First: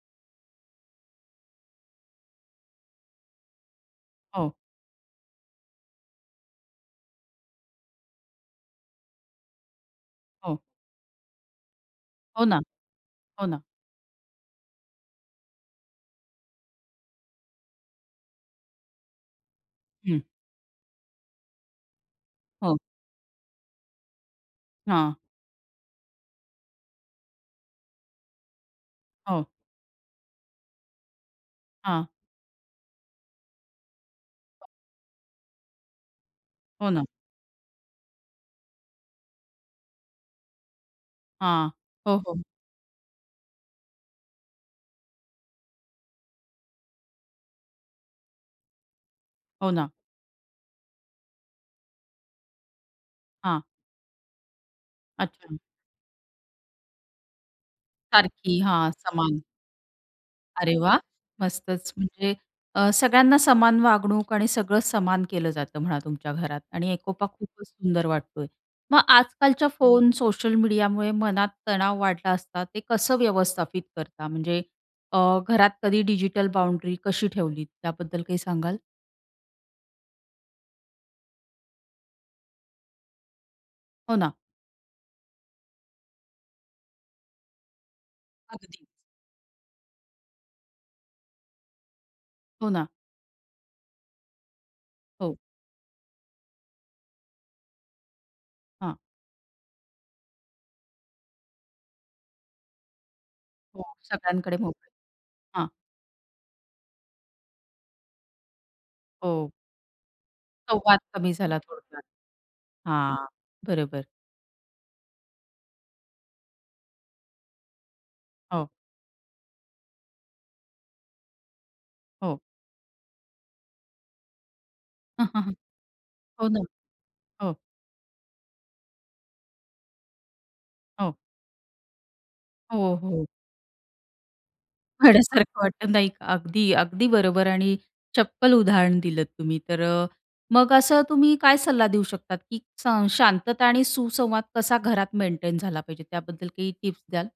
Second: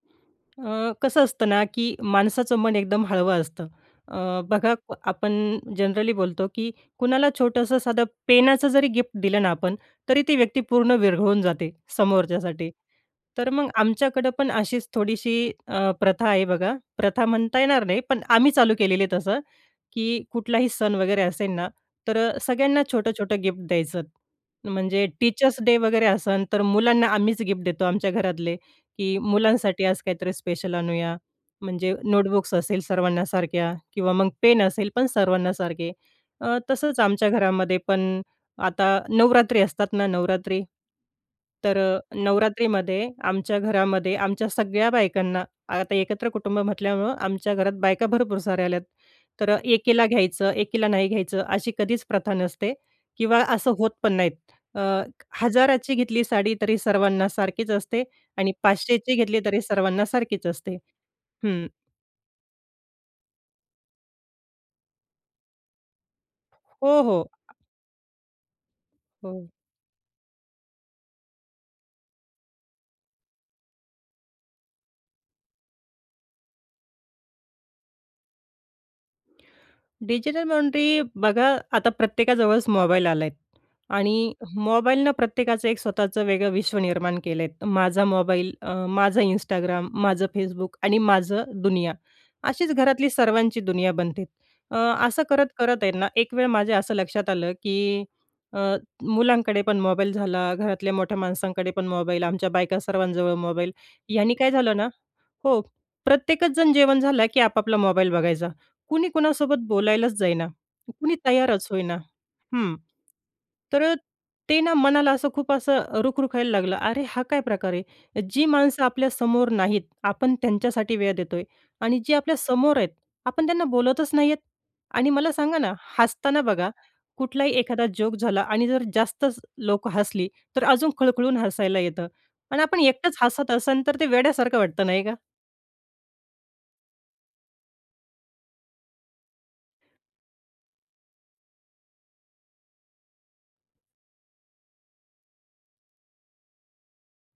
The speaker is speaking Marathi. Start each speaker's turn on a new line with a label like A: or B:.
A: अ, कसं असतं ना? की माणसाचं मन एकदम हळवं असतं, अ,
B: हो.
A: बघा आपण जनरली बोलतो, की कुणाला छोटंसं साधं पेनाच जरी गिफ्ट दिलं ना आपण, तरी ती
B: हो.
A: व्यक्ती पूर्ण विरघळून जाते,
B: हो ना.
A: समोरच्यासाठी.
B: हो
A: तर
B: ना.
A: मग आमच्याकडं पण अशीच थोडीशी अ, प्रथा आहे बघा. प्रथा म्हणता येणार नाही पण आम्ही चालू केलेली आहे तसं,
B: हं.
A: की कुठलाही सण वगैरे असेन ना, तर
B: हो.
A: सगळ्यांना छोटं-छोटं गिफ्ट द्यायचं म्हणजे
B: हां.
A: टीचर्स डे वगैरे असेन तर मुलांना आम्हीच गिफ्ट देतो, आमच्या घरातले. की
B: हो.
A: मुलांसाठी आज काहीतरी स्पेशल आणूया. म्हणजे
B: हां.
A: नोटबुक्स असेल सर्वांना सारख्या किंवा मग पेन असेल पण सर्वांना सारखे. अ,
B: हो
A: तसंच
B: ना.
A: आमच्या घरामध्ये पण आता नवरात्री असतात ना नवरात्री
B: हां.
A: तर अ,
B: हो, हो.
A: नवरात्रीमध्ये आमच्या घरामध्ये आमच्या सगळ्या बायकांना आता एकत्र कुटुंब म्हटल्यामुळं आमच्या घरात बायका भरपूर साऱ्या आल्यात. तर
B: हो ना.
A: एकीला घ्यायचं, एकीला नाही घ्यायचं अशी कधीच प्रथा नसते. किंवा
B: हां.
A: असं होत पण नाहीत. अ,
B: अच्छा.
A: 1000 ची घेतली साडी तरी सर्वांना सारखीच असते आणि
B: सारखी. हां,
A: 500 ची घेतली
B: समान.
A: तरी सर्वांना सारखीच असते.
B: अरे, वाह!
A: हं.
B: मस्तचं. म्हणजे अ, सगळ्यांना समान वागणूक आणि सगळं समान केलं जातं म्हणा तुमच्या घरात.
A: हो,
B: आणि
A: हो.
B: एकोपा खूपच सुंदर वाटतोय. मग
A: हो.
B: आजकालच्या फोन सोशल मीडियामुळे मनात तणाव वाढला असता, ते कसं व्यवस्थापित करता? म्हणजे अ, घरात कधी डिजिटल बाउंड्री कशी ठेवलीत, त्याबद्दल काही सांगाल?
A: डिजिटल बाउंड्री बघा, आता प्रत्येकाजवळच मोबाईल आलाय.
B: हो
A: आणि
B: ना.
A: मोबाईलनं प्रत्येकाचं एक स्वतःचं वेगळं विश्व निर्माण केलं आहेत. माझा मोबाईल, अ,
B: अगदीचं.
A: माझं Instagram, माझं Facebook आणि माझं दुनिया.
B: हो
A: अशीच
B: ना.
A: घरातली सर्वांची दुनिया बनते. अ, असं
B: हो.
A: करत, करत आहेत ना, एक माझ्या असं लक्षात आलं, की अ,
B: हां.
A: मुलांकडे पण मोबाईल झाला, घरातल्या मोठ्या माणसांकडे पण मोबाईल, आमच्या बायका सर्वांजवळ मोबाईल.
B: हो.
A: ह्यानी काय
B: सगळ्यांकडे
A: झालं ना
B: मोबाईल.
A: हो,
B: हां.
A: प्रत्येकच जण जेवण झालं की आपापला मोबाईल बघायचा. कुणी
B: हो.
A: कुणासोबत बोलायलाच जाईना,
B: संवाद
A: कुणी
B: कमी झाला
A: तयारच होईना.
B: थोडक्यात.
A: हं,
B: हां,
A: तर अ,
B: बरोबर.
A: ते ना मनाला असं खूप असं रुखरुखायला लागलं. अरे, हा काय प्रकार आहे? जी
B: हो.
A: माणसं आपल्या समोर नाहीत, आपण त्यांच्यासाठी वेळ देतोय. आणि जे आपल्या
B: हो.
A: समोर आहेत आपण त्यांना बोलतच नाहीयेत. आणि मला सांगा ना? हसताना
B: हो ना,
A: बघा, कुठलाही
B: हो.
A: एखादा जोक झाला आणि जर जास्तच लोकं हसली, तर अजून
B: हो.
A: खळखळून हसायला येतं. आणि आपण
B: हो,
A: एकटंच
B: हो.
A: हसत असन, तर ते वेड्यासारखं वाटतं नाही का?
B: वेड्यासारखं वाटतं नाही का, अगदी, अगदी बरोबर. आणि चप्पल उदाहरण दिलंत तुम्ही. तर अ, मग असं तुम्ही काय सल्ला देऊ शकतात? की सं शांतता आणि सुसंवाद कसा घरात मेंटेन झाला पाहिजे? त्याबद्दल काही टिप्स द्याल?